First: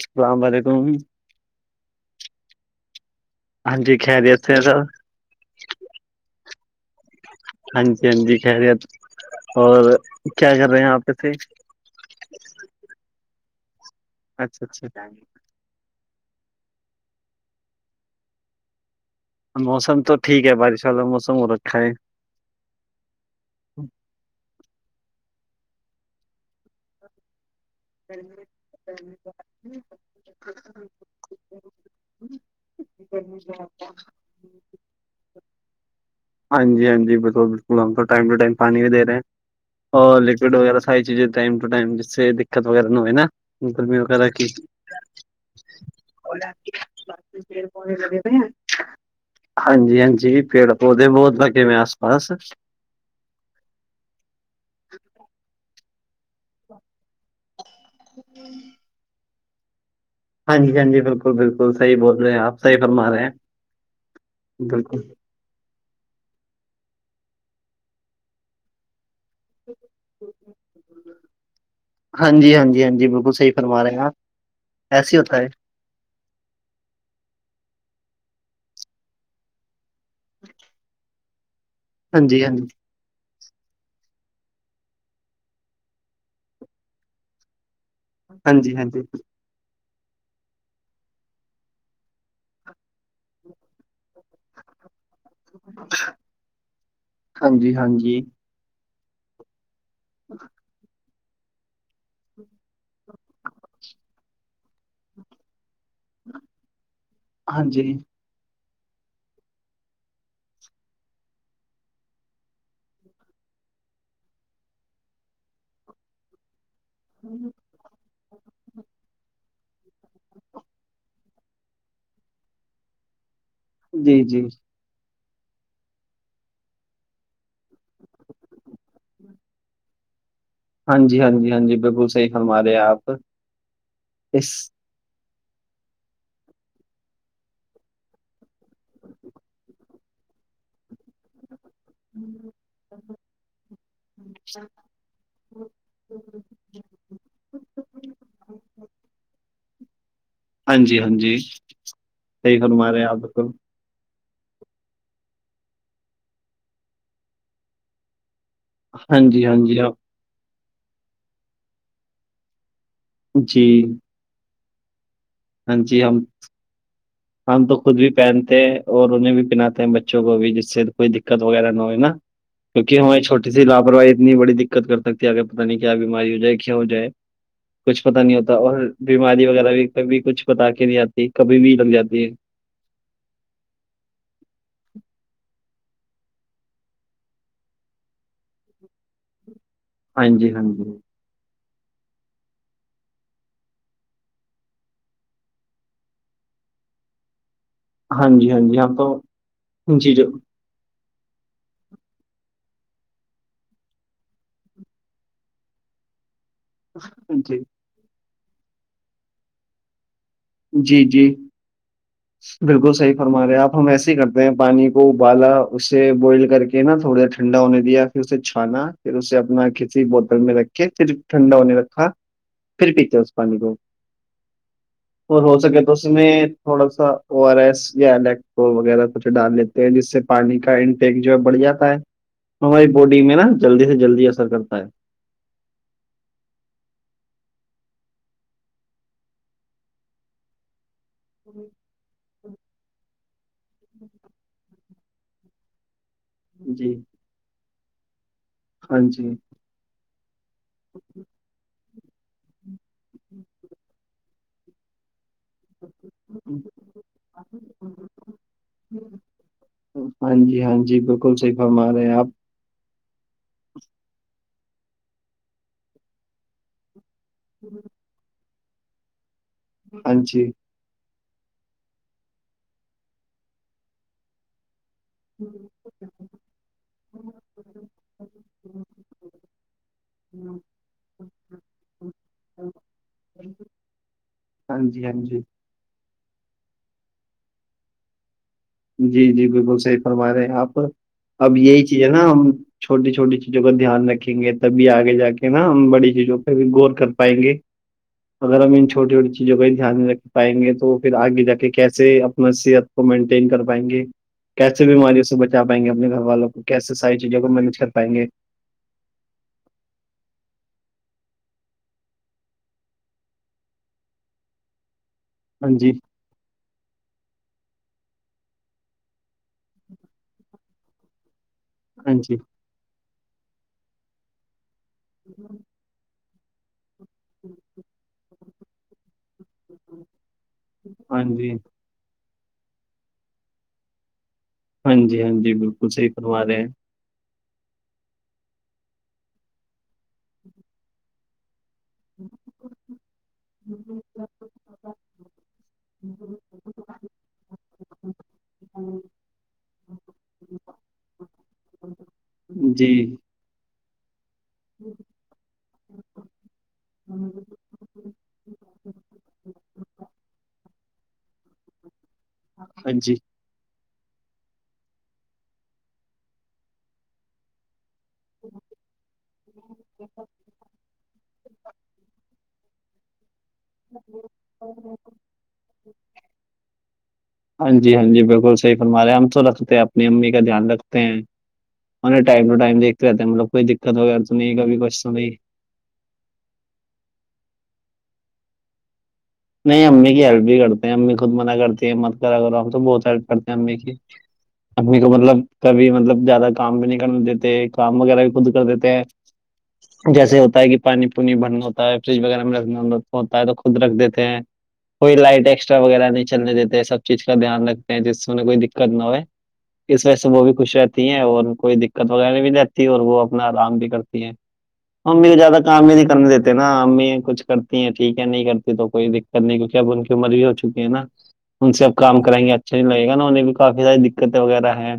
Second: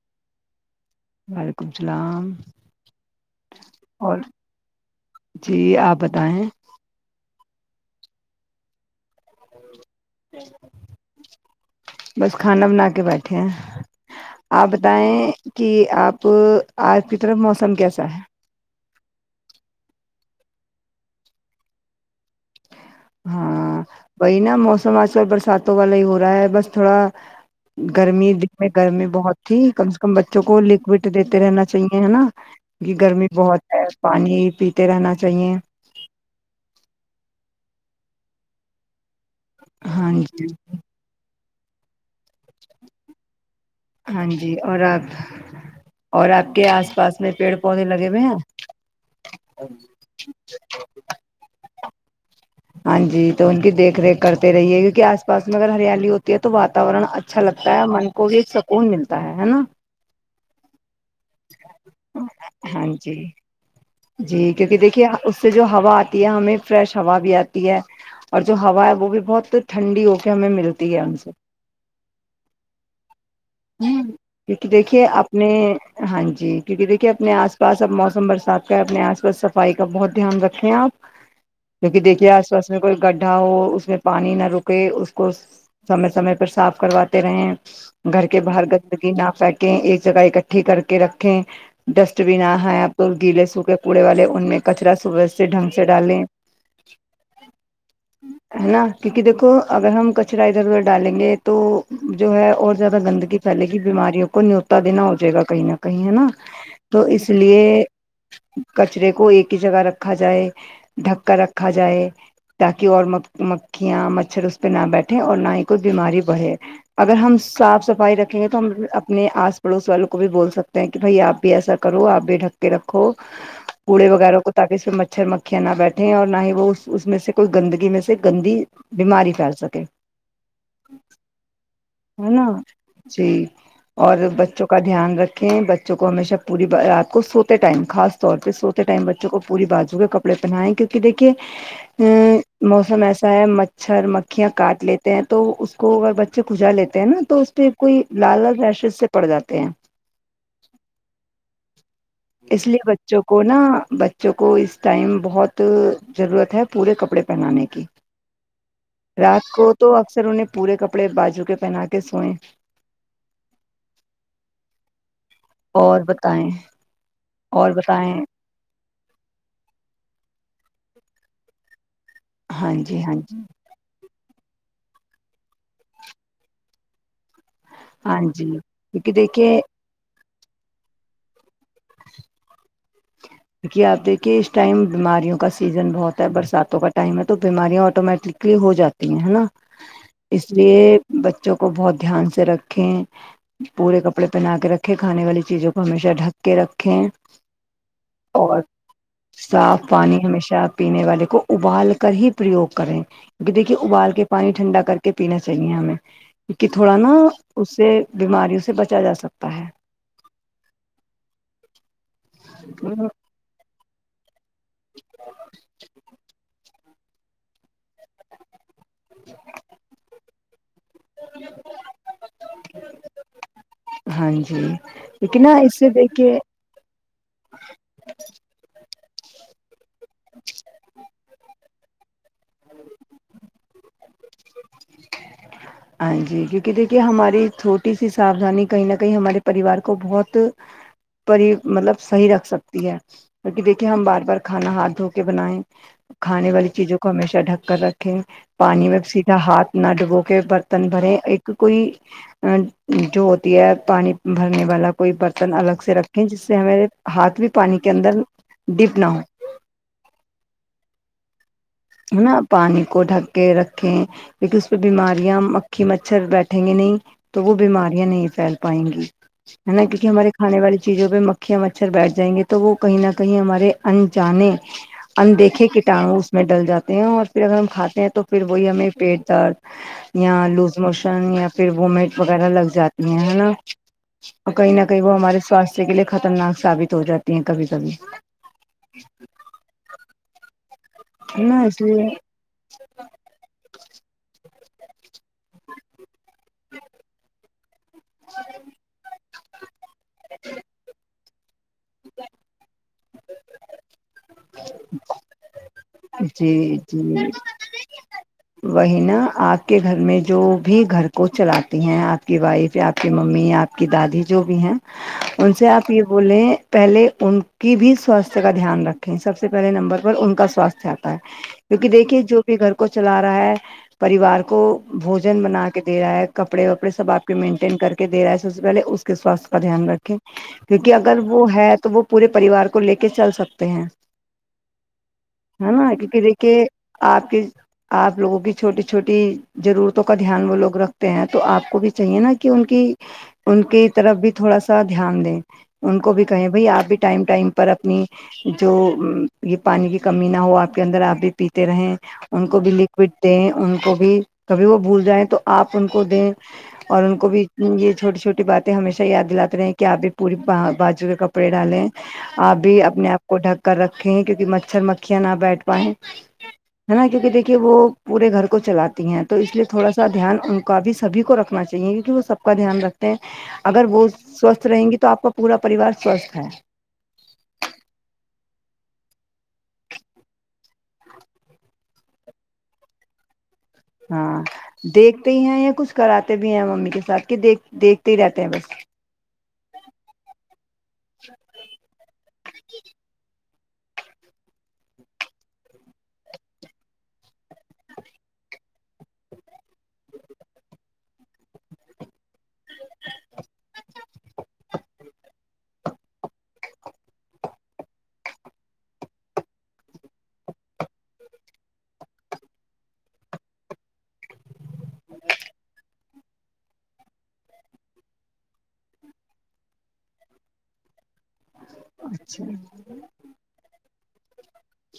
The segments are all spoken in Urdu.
السلام علیکم وعلیکم السلام ہاں جی اور خیریت سے ہے سب جی آپ بتائیں ہاں جی ہاں جی خیریت اور کیا کر رہے ہیں آپ ویسے بس کھانا بنا کے بیٹھے ہیں اچھا آپ بتائیں کہ آپ آپ کی طرف موسم کیسا ہے موسم تو ٹھیک ہے بارش والا موسم ہو رکھا ہے ہاں وہی نا موسم آج کل برساتوں والا ہی ہو رہا ہے بس تھوڑا گرمی دن میں گرمی بہت تھی کم سے کم بچوں کو لکوڈ دیتے رہنا چاہیے ہے نا کی کہ گرمی بہت ہے پانی پیتے رہنا چاہیے ہاں جی ہاں جی بالکل بالکل ہم ٹائم ٹو ٹائم پانی بھی دے رہے ہیں ہاں اور جی لکوڈ وغیرہ ساری چیزیں ٹائم ٹو ٹائم جس سے دقت وغیرہ نہ ہوئے نا گرمی ہاں وغیرہ کی جی اور آپ اور آپ کے آس پاس میں پیڑ پودے لگے ہوئے ہیں [inaudible] ہاں جی ہاں جی پیڑ پودے بہت لگے ہوئےہیں آس پاس ہاں جی تو ان کی دیکھ ریکھ کرتے رہیے کیونکہ آس پاس میں اگر ہریالی ہوتی ہے تو واتاورن اچھا اچھا لگتا ہے من کو بھی ایک سکون ملتا ہے ہے نا ہاں جی ہاں جی بالکل بالکل صحیح بول رہے ہیں آپ صحیح ہاں فرما جی رہے ہیں جی کیونکہ بالکل دیکھیے اس سے جو ہوا آتی ہے ہمیں فریش ہوا بھی آتی ہے اور جو ہوا ہے وہ بھی بہت ٹھنڈی ہو کے ہمیں ملتی ہے ہم سے ہاں جی ہاں جی ہاں جی بالکل صحیح فرما رہے ہیں آپ کیونک دیکھیے ایسے ہی آپ ہوتا ہے نے ہاں جی کیونکہ دیکھیے اپنے آس پاس اب موسم برسات اپنے آس پاس صفائی کا بہت دھیان رکھیں آپ کیونکہ ہاں دیکھیے جی آس ہاں پاس میں کوئی گڈھا ہو اس میں پانی نہ رکے اس کو سمے سمے پر صاف کرواتے رہے گھر کے باہر جی ہاں جی گندگی نہ پھیک ایک جگہ اکھٹی کر کے رکھیں ڈسٹبن نہ ہے [unintelligible] گیل چھوٹے کوڑے والے ان میں کچرا صبح سے ڈھنگ سے ڈالیں ہاں جی ہاں جی ہاں جی ہے نا کیونکہ دیکھو اگر ہم کچرا ادھر ادھر ڈالیں گے تو جو ہے اور زیادہ گندگی پھیلے گی بیماریوں کو نیوتا دینا ہو جائے گا کہیں نہ کہیں ہے نا تو اسی لئیے ہاں جی کچرے کو ایک ہی جگہ رکھا جائے ڈھک کر رکھا جائے تاکہ اور مکھیاں مچھر اس پہ نہ بیٹھے اور نہ ہی کوئی بیماری بڑھے اگر ہم صاف صفائی رکھ یہ تو ہم اپنے آس پڑوس والوں کو بھی بول سکتے ہیں کہ بھائی آپ بھی ایسا کرو آپ بھی ڈھک کے رکھو ہو کوڑے جی وغیرہ جی کو تاکہ اسے مچھر مکھی مکھی نہ بیٹھیں اور نہ ہی وہ اس اس میں سے کوئی گندگی میں سے گندی بیماری پھیل سکے ہاں جی ہاں جی ہاں جی بالکل صحیح ہے نا فرما رہے ہیں آپ جی اور اس بچوں کا دھیان رکھیں بچوں کو ہمیشہ پوری بہ رات کو سوتے ٹائم خاص طور پہ سوتے ٹائم بچوں کو پوری بازو کے کپڑے کپڑے پہنا ئے کیونکی دیکھیے ہمم موسم ایسا ہے مچھر مکھیاں کاٹ لیتے ہیں تو اس کو اگر بچے کو کھوجا لیتے ہیں نا تو اس پہ کوئی لال لال ریشز سے پڑ جاتے ہیں ہاں جی ہاں جی صحیح اس لیے فرما رہے ہیں آپ بچوں کو بالکل نا بچوں کو اس ٹائم بہت ضرورت ہے پورے کپڑے پہنانے کی ہاں جی رات ہاں کو جی ہاں تو اکثر انہیں پورے کپڑے باجو کے پہنا کے سوئے جی ہاں اور جی ہم بتائیں ہم اور تو خود بھی بتائیں پہن تے ہے اور انہیں بھی پہناتے ہیں بچوں کو بھی جس سے کوئی دقت وغیرہ نہ ہوئے نا ہاں کیو نکہ جی ہاں ہماری جی چھوٹی سی لاپرواہی اتنی بڑی دقت کر سکتی ہے آگے پتا نہیں کیا بیماری ہو جائے کیا ہو جائے کیوں ہو جائے کچھ ہاں پتا نہیں جی ہوتا اور کیونکہ بیماری دیکھیے وغیرہ بھی کبھی کچھ بتا کے نہیں آتی کبھی بھی لگ جاتی ہے کیونکہ آپ دیکھیے اس ٹائم بیماریوں کا سیزن بہت ہے برساتوں کا ٹائم ہے تو بیماریاں آٹومیٹکلی ہو جاتی تی ہے نا ہاں اس جی ہاں لیے جی بچوں کو بہت دھیان سے رکھیں پورے کپڑے پہنا کے رکھے کھانے والی چیزوں کو ہمیشہ ڈھک کے رکھیں ہاں جی ہاں اور جی ہم تو صاف جی پانی جو ہمیشہ پینے والے کو ابال کر ہی پرریوگ کریں کیونکہ دیکھیے ابال کے پانی ٹھنڈا کر کے پینا چاہیے ہمیں کیو نکہ تھوڑا نا جی اس سے بیماریوں سے بچا جا سکتا ہے جی جی بالکل صحیح فرما رہے آپ ہم ایسے ہی کرتے میں پانی کو ابالا اسے بوائل کر کے نا تھوڑا سا ٹھنڈا ہونے دیا پھر اسے چھانا پھر اسے اپنا کسی بوتل میں رکھ کے پھر ٹھنڈا ہونے رکھا پھر پیتے اس پانی کو ہاں جی لیکن اور نا ہو سکے اسے تو اس میں دیکھے تھوڑا سا او آر ایس یا الیکٹول وغیرہ کچھ ڈال لیتے تے جس سے پانی کا انٹیک جو ہے بڑھ جاتا ہے ہماری باڈی میں نا جلدی سے جلدی اثر کرتا ہے ہاں جی کیونکہ دیکھیے ہماری چھوٹی سی ساودھانی کہیں نہ کہیں ہمارے پریوار کو بہت پر ہی مطلب صحیح رکھ سکتی ہے کیو نکہ دیکھیے ہم بار بار کھانا ہاتھ دھو کے بنائیں کھانے والی جی چیزوں کو ہمیشہ ڈھک کر رکھیں پانی میں ہاں سی جی ہاتھ نہ ڈبو کے برتن بھرے ایک کوئی جو ہوتی ہے پانی بھرنے والا کوئی برتن الگ سے رکھیں جس سے ہمیرے ہاتھ بھی پانی کے اندر ڈپ نہ ہو ہاں جی ہاں جی بالکل صحیح فرما رہے ہیں ہے آپ نا پانی کو ڈھک کے رکھیں کیونکہ اس پہ بیماریاں مکھی مچھر بیٹھیں گے نہیں تو وہ بیماریاں نہیں پھیل پائیں گی ہے نا کیونکہ ہاں ہمارے جی کھانے والی چیزوں پہ مکھیاں مچھر بیٹھ جائیں گے تو وہ کہیں نہ کہیں ہمارے انجانے اندیکھے کیٹانو اس میں ڈل جاتے ہیں اور پھر اگر ہم کھاتے ہیں تو پھر وہی ہمیں پیٹ درد یا لوز موشن یا پھر وومٹ وغیرہ لگ جاتی ہیں نا اور کہیں ہاں نہ کہیں جی ہاں وہ ہمارے جی سوستھ کے لیے خطرناک ثابت ہو جاتی ہیں کبھی کبھی جی جی بالکل صحیح فرما رہے ہیں آپ ہے اب نا اس یہی چیز لیے ہے نا ہم چھوٹی چھوٹی چیزوں کا دھیان رکھیں گے تبھی آگے جاکے نا ہم بڑی چیزوں پہ بھی غور کر پائیں گے اگر ہم ان چھوٹی چھوٹی چیزوں کا ہی دھیان نہیں رکھ پائیں گے تو پھر آگے جا کے کیسے اپنا صحت کو مینٹین کر پائیں گے کیسے بیماریوں سے بچا پائیں گے اپنے گھر والوں جی کو کیسے ساری جی چیزوں کو مینج کر پائیں گے وہی نا آپ کے گھر میں جو بھی گھر کو چلاتی ہیں آپ کی وائف یا آپ کی ممی یا آپ کی دادی جو بھی ہیں ان سے ہاں آپ جی یہ بولیں پہلے ان کی بھی سوستھ کا دھیان رکھیں سب سے پہلے نمبر پر ان کا سوستھ چاہتا ہے کیونکہ ہاں دیکھیے جو جی بھی گھر کو چلا رہا ہے پریوار کو بھوجن بنا کے کے دے رہا ہے کپڑے وپڑے سب آپ مینٹین کر کے دے رہ ہے سب سے پہے اس کے سواستھ کا دھیان رکھے کیونکہ اگر ہاں وہ جی ہے تو وہ پورے پریوار کو لے کے چل سکتے ہیں ہاں جی ہاں جی ہے نا بالکل صحیح کیونکہ فرما دیکھیے رہے ہیں آپ کی آپ لوگوں کی چھوٹی چھوٹی ضرورتوں کا دھیان وہ لوگ رکھتے ہیں تو آپ کو بھی چاہیے نا کہ ان کی ان کی طرف بھی تھوڑا سا دھیان دیں ان کو بھی کہیں بھائی آپ بھی ٹائم ٹائم پر اپنی جو یہ پانی کی کمی نہ وہ آپ کے اندر آپ بھی پیتے رہیں ان کو بھی جی لکوڈ دیں ان کو بھی کبھی وہ بھول جائیں تو آپ ان کو دیں اور ان کو بھی یہ چھوٹی چھوٹی باتیں ہمیشہ یاد دلاتے ہیں کہ آپ بھی پوری بجو کا کپڑے ڈالیں آپ بھی ہاں اپنے جی آپ کو ڈھک کر رکھے کیوںکہ مچھر م کیا نہ بیٹھ پائے ہے نا کیونکہ دیکھیے وہ پورے گھر کو چلاتی ہیں تو اس لیے تھوڑا سا دھیان ان کا بھی سبھی کو رکھنا چاہیے کیونکہ وہ سب کا دھیان رکھ اگر وہ سوستھ رہیں گی تو آپ کا پورا پریوار سوستھ ہے ہاں جی ہاں جی بالکل صحیح فرمارے ہم تو رکھتے ہیں اپنی امی کا دھیان رکھتے ہیں ٹائم ٹو ٹائم دیکھتے رہتے ہیں انکو کوئی دقت وغیر تو ہاں نہیں کبھی کچھ تو نہیں دیکھتے ہی ہیں یا کچھ کراتے بھی ہیں ممی کے ساتھ کہ دیک دیکھتے ہی رہتے ہیں بس نہیں امی کی ہیلپ بھی کرتے ہیں امی خود منع کرتی ہے مت کرا کرو ہم تو بہت ہیلپ کرتے ہیں امی کی امی کو مطلب کبھی مطلب زیادہ کام بھی نہیں کر دیتے کام وغیرہ بھی خود کر دیتے ہیں [unintelligible] جیسے ہوتا ہے کہ پانی پوانی بھرنا ہوتا ہے فریج وغیرہ میں رکھنا ہوتا ہے تو خود رکھ دیتا تے ہے کوئی لائٹ ایکسٹرا وغیرہ نہیں چلنے دیتے سب چیز کا دھیان رکھتے ہیں جس سےہیں کوئی دقت نہ ہوئے اس وجہ سے وہ بھی خوش رہتی ہیں اور کوئی دقت وغیرہ نہیں بھی رہتی ہے اور وہ اپنا آرام بھی کرتی ہیں امی کو زیادہ کام ہی نہیں کرنے دیتے نا امی کچھ کرتی ہیں ٹھیک ہے نہیں کرتی تو کوئی دقت نہیں کیونکہ اب ان کی عمر بھی ہو چکی ہے نا ان سے اب کام کرائیں گے اچھا نہیں لگے گا نا انہیں بھی کافی ساری دقتیں وغیرہ ہیں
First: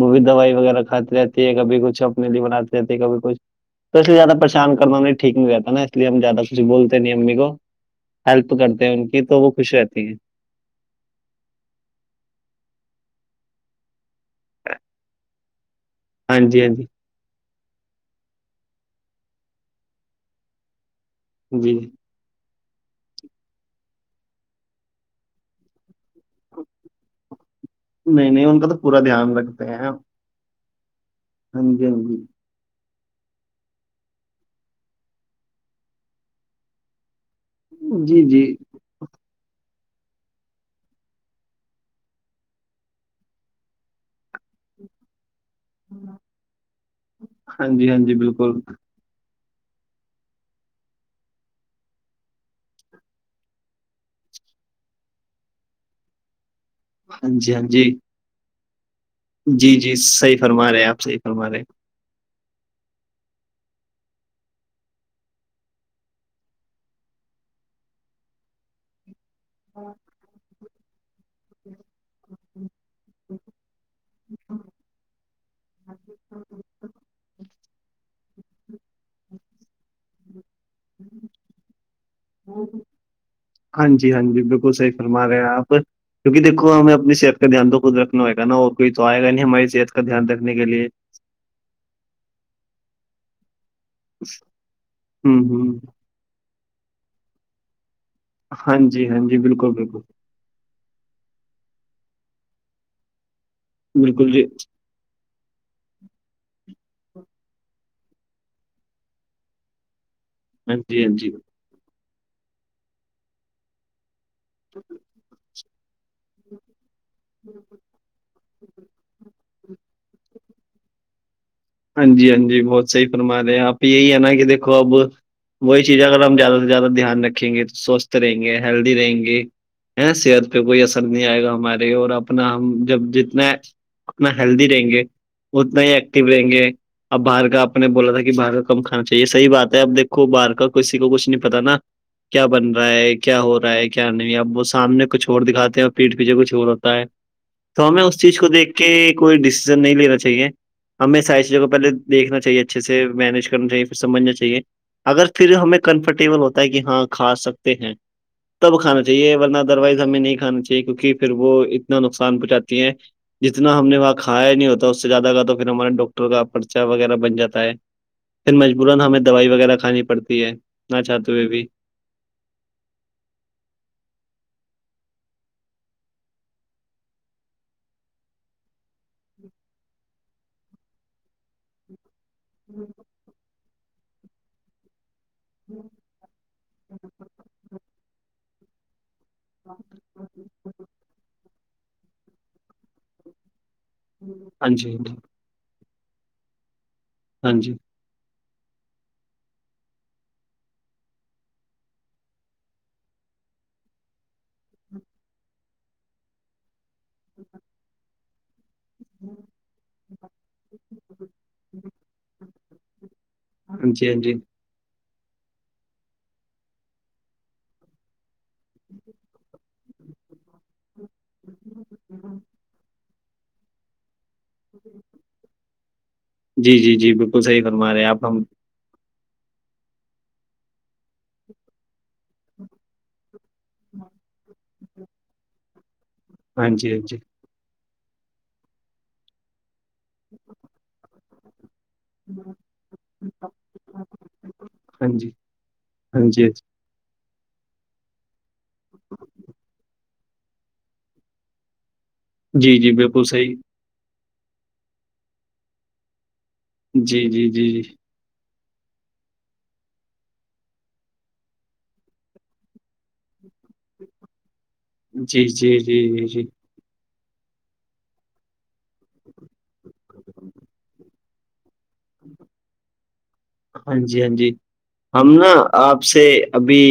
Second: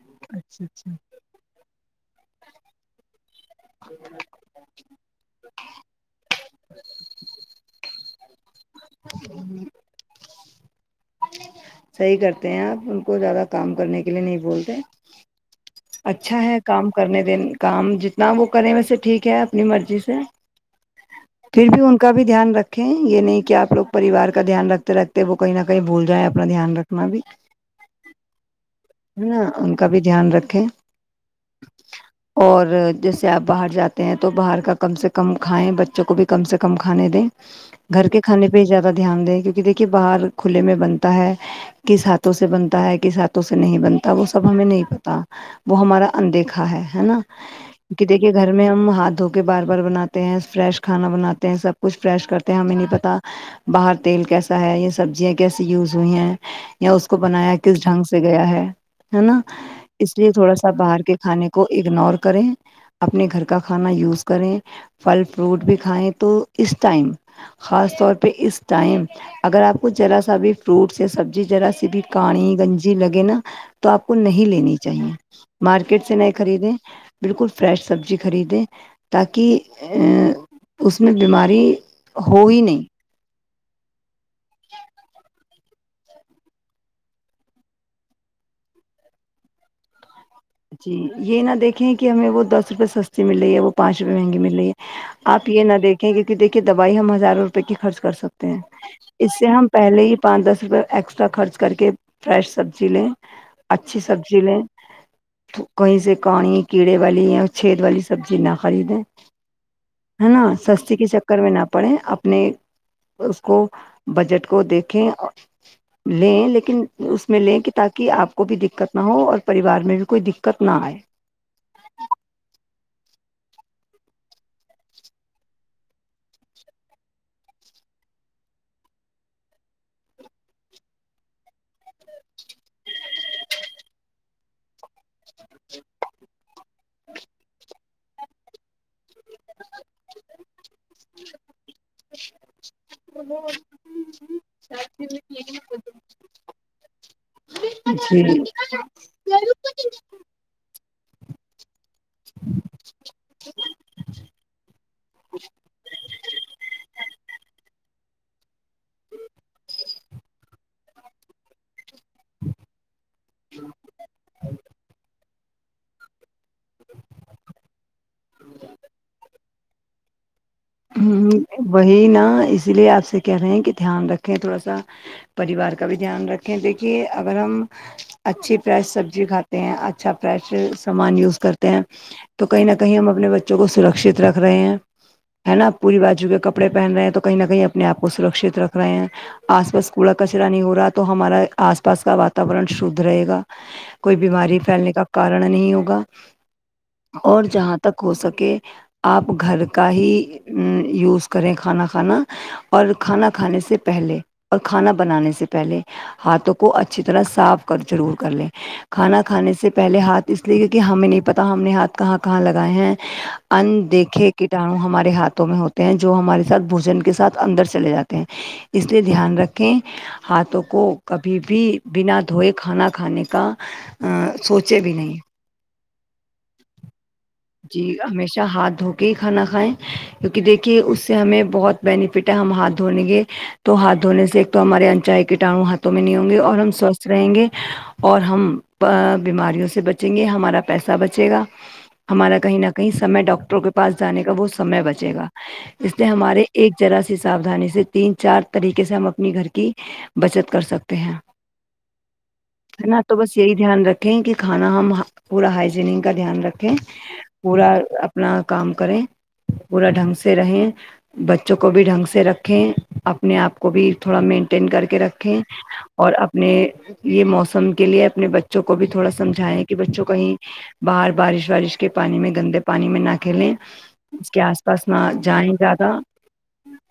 وہ بھی دوائی اچھا وغیرہ اچھا کھاتے رہتے کبھی کچھ اپنے لیے بناتی رہتے ہیں کبھی کچھ تو اس لیے زیادہ شان کرنا نہیں ٹھیک نہیں رہتا نا اس لیے ہم زیادہ کچھ بولتے نہیں امی کو ہیلپ کرتے ہیں ان کی تو وہ خوش رہتی ہیں صحیح کرتے ہیں آپ ان کو زیادہ کام کرنے کے لیے نہیں بولتے اچھا ہاں ہے جی ہاں جی کام کرنے دیں کام جتنا وہ کریں ویسے ٹھیک ہے اپنی مرضی سے ٹھیک جی ہے کا بھی دھیان رکھیں یہ نہیں کہ آپ لوگ پریوار کا دھیان رکھتے رکھتے وہ کہیں نہ کہیں بھول جائیں اپنا دھیان رکھنا بھی نہیں نہیں ان کا تو پورا ہے دھیان نا رکھتے ان کا ہیں بھی دھیان رکھیں ہاں جی ہاں جی اور جیسے آپ باہر جاتے ہیں تو باہر کا کم سے کم کھائیں بچوں کو بھی کم سے کم کھانے دیں گھر کے جی جی کھانے پہ ہی زیادہ دھیان دیں کیونکہ دیک کہ باہر کھلے میں بنتا ہے کس ہاتھوں سے بنتا ہے کس ہاتھوں سے نہیں بنتا وہ سب ہمیں نہیں پتہ وہ ہمارا اندیکھا ہے ہے نا ہاں جی ہاں کہ جی دیکھیے گھر بالکل میں ہم ہاتھ دھو کے بار بار بناتے ہیں فریش کھانا بناتے ہیں سب کچھ فریش کرتے ہیں ہمیں نہیں پتہ باہر تیل کیسا ہے یا سبزیاں کیسی یوز ہوئی ہیں یا اس کو ہاں بنایا جی ہاں کس جی ڈھنگ سے گیا ہے ہے نا جی جی اس لیے صحیح تھوڑا سا فرما رہے ہیں آپ باہر کے صحیح کھانے فرما رہے کو ہیں اگنور کریں اپنے گھر کا کھانا یوز کریں پھل فروٹ بھی کھائیں تو اس ٹائم خاص طور پہ اس ٹائم اگر آپ کو ذرا سا بھی فروٹس یا سبزی ذرا سی بھی کاڑی گنج جی لگے نا تو آپ کو نہیں لینی چاہیے مارکیٹ سے ن خریدیں بالکل فریش سبزی خریدیں تاکہ ا اس میں بیماری ہو ہی نہیں ہاں جی ہاں جی بالکل صحیح فرما رہے ہو آپ کیونکہ دیکو ہمیں اپنی صحت کا دھیان تو خود رکھنا ہوگا نا اور کوئی تو آئے گا نہیں ہماری صحت کا دھیان رکھنے کے لیے جی یہ نہ دیکھیں کہ ہمیں وہ دس روپے سستی مل رہی ہے وہ پانچ روپے مہنگی مل رہی ہے ہوں آپ یہ نہ ہوں دیکھ کیونکہ دیکھیے دوائی ہم ہزار روپے کی خرچ کر سکتے ہیں ہاں جی ہاں اس جی سے ہم بالکل بالکل پہلے ہی پانچ دس روپے ایکسٹرا خرچ کر کے فریش سبزی لیں اچھی بالکل سبزی جی لیں کہیں سے کاڑیں کیڑے والی ہے یا چھید والی سبزی نہ خریدیں ہے نا ہاں سستی جی کے ہاں جی چکر میں نہ پڑے اپنے اس کو بجٹ کو دیکھیں لیں لیکن اس میں لیں کہ تاکہ کہ آپ کو بھی دقت نہ ہو اور پریوار میں بھی کوئی دقت نہ آئے ہاں جی ہاں جی بہت صحیح فرما رہے ہیں آپ یہی ہے نا کہ دیکھو اب وہی چیزیں اگر ہم زیادہ سے زیادہ دھیان رکھیں گے تو سوستھ رہیں گے ہیلدی رہیں گے ہے صحت پہ کوئی اثر نہیں آئے گا ہمارے اور اپنا ہم جب جتنے اتنا ہیلدی رہیں گے اتنا ہی ایکٹیو رہیں گے اب باہر کا آپ نے بولا تھا کہ باہر کا کم کھانا چاہیے صحیح بات ہے اب دیکھو باہر کا کسی کو کچھ نہیں پتا نا کیا بن رہا ہے کیا ہو رہا ہے کیا نہیں اب وہ سامنے کچھ اور دکھاتے ہیں اور پیٹھ پیچھے کچھ اور ہوتا ہے تو ہمیں اس چیز جی کو دیکھ کے کوئی ڈسیزن نہیں لینا چاہیے ہمیں ساری چیزوں کو پہلے دیکھنا چاہیے اچھےسے مینج کرنا چاہیے پھر سمجھنا چاہیے اگر پھر ہمیں کمفرٹیبل ہوتا ہے کہ ہاں کھا سکتے ہیں تب کھانا چاہیے ورنہ ادر وائز ہمیں نہیں کھانا چاہیے کیونکہ پھر وہ اتنا نقصان پہنچاتی ہیں جتنا ہم نے وہاں کھایا نہیں ہوتا اس سے زیادہ کا تو پھر ہمارے ڈاکٹر کا خرچہ وغیرہ بن جاتا ہے پھر مجبورا ہمیں دوائی وغیرہ کھانی پڑتی ہے نہ چاہتے ہوئے بھی وہی نا اس لیے آپ سے کہہ رہے ہیں کہ دھیان رکھیں تھوڑا سا پریوار کا بھی دھیان رکھیں دیکھیے اگر ہم اچھی فریش سبزی کھاتے ہیں اچھا فریش سامان یوز کرتے ہیں تو کہیں نہ کہیں ہم اپنے بچوں کو سرکشت رکھ رہے ہیں ہے نا پوری بجو کے کپڑے پہن رہے ہیں تو کہیں نہ کہیں اپنے آپ کو سرکھشتھ رکھ رہے ہیں آس پاس کوڑا کچرا نہیں ہو رہا تو ہمارا آس پاس کا واتورن شدھ رہے گا کوئی بیماری ہاں پھیلنے جی کا کارن نہیں ہوگا اور ہاں جی جہاں تک ہو سکے آپ گھر کا ہی یوز کریں کھانا کھانا اور کھانا کھانے سے پہلے اور کھانا بنانے سے پہلے ہاتھ دھو کو اچھی طرح صاف کر ضرور کر لیں کھانا کھانے سے پہلے ہاتھ اس لیے کہ ہمیں نہیں پتا ہمنیں ہاتھ کہاں کہاں لگائے ہیں ان ہاں جی ہاں دیکھے جی کیٹانو ہمارے ہاتھوں میں ہوتے ہیں جو ہمارے ساتھ بھوجن کے ساتھ اندر چلے جاتے ہیں اس لیے دھیان رکھیں ہاتھوں کو کبھی بھی بنا دھوئے کھانا کھانے کا سوچے بھی نہیں جی جی جی بالکل صحیح فرما رہے ہیں آپ ہم کہ کھانا کھائیں کیونکہ دیکھیے اس سے ہمیں بہت بینیفٹ ہے ہم ہاتھ دھونے کے تو ہاتھ دھونے سے ایک تو ہمارے انچائی کٹانوں ہاتھوں میں نہیں ہوں گے اور ہاں ہم جی ہاں سوستھ جی رہیں گے اور ہم بیماریوں سے بچیں گے ہمارا پیسہ بچے گا ہمارا کہیں نہ کہیں سمے ڈاکٹروں کے پاس جانے کا وہ سمے ہاں بچے گا جی اس لیے ہاں ہمارے جی ایک ذرا سی ساودھانی سے تین چار طریقے سے ہم اپنی گھر کی بچت کر سکتے ہیں جی جی نہ تو بالکل بس یہی صحیح دھیان رکھ کہ کھانا ہم پورا ہجینک کا دھیان رکھیں جی جی پورا جی اب جی اپنا کام کریں پورا ڈھنگ سے رہیں بچوں کو بھی ڈھنگ سے رکھیں اپنے آپ کو بھی تھوڑا مینٹین کر کے رکھیں جی جی اور جی جی اپنے یہ موسم کے لیے اپنے بچوں کو بھی تھوڑا سمجھائے کہ بچوں کہیں باہر بارش وارش کے پانی میں گندے پانی میں نہ کھیلیں ہاں جی اس ہاں کے جی آس پاس نہ ہم جائیں نا زیادہ آپ سے ابھی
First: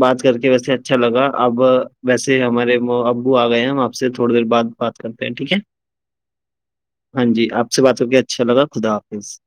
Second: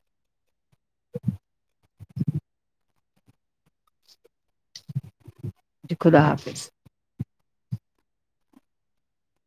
بات کر کے ویسے اچھا لگا اب ویسے ہمارے وہ ابو آ گئے ہیں ہم آپ سے تھوڑی دیر بعد میں بات کرتے ہیں ٹھیک ہے جی خدا حافظ ہاں جی آپ سے بات کر کے اچھا لگا خدا حافظ